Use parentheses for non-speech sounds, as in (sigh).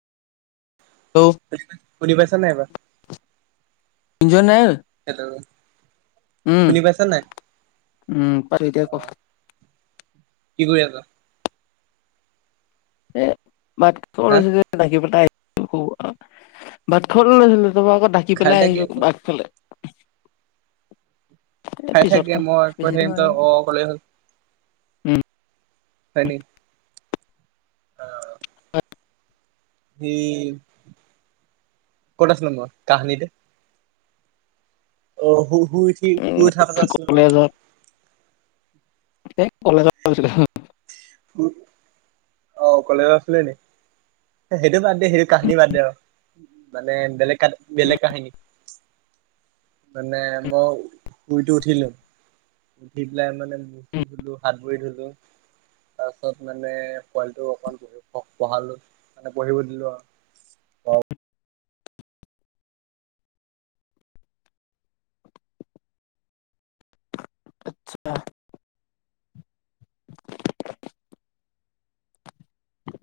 Hello শুনি পাইছা নাই এইবাৰ। (unintelligible) হটো। উম উম পাৰি এতিয়া ক কি কৰি আছ? এ ভাত খৰ হা লৈছিলে নাকি পতা আহ খ ভাত খ লৈছিলো। আক ঢাকি খাই পেলাই থাকি আকৌ আহিছো আঘফালে। এ খাই পিছত থাকে খাওঁ মই কৈ বেছি দেৰি থাকিম হোৱা তই নাই অ' অ নহয় অ' কলে হল। উম হয় নেকি? অ'। সেই ক'ত আছিল তাৰ কাহানীতে। অ' শু শুই উঠি উম শুই উঠা যাছো ন। কলেজত এ কলেজৰছিলো। অ' কলেজত আছিলে নে? সেইটো বাদ দে সেইটো কাহিনী বান দে আৰু। মানে বেলেগ বেলেগ গৈছিলো কাহিনি। মানে মই শুইটো উঠিলো। উঠি পেলাই মানে মটো ধুলো হাত বৰি ধলো। তাৰপিছত মানে পোৱালিটো অকমান প পঢ়ালো মানে পঢ়িব দিলো আৰু। অ'।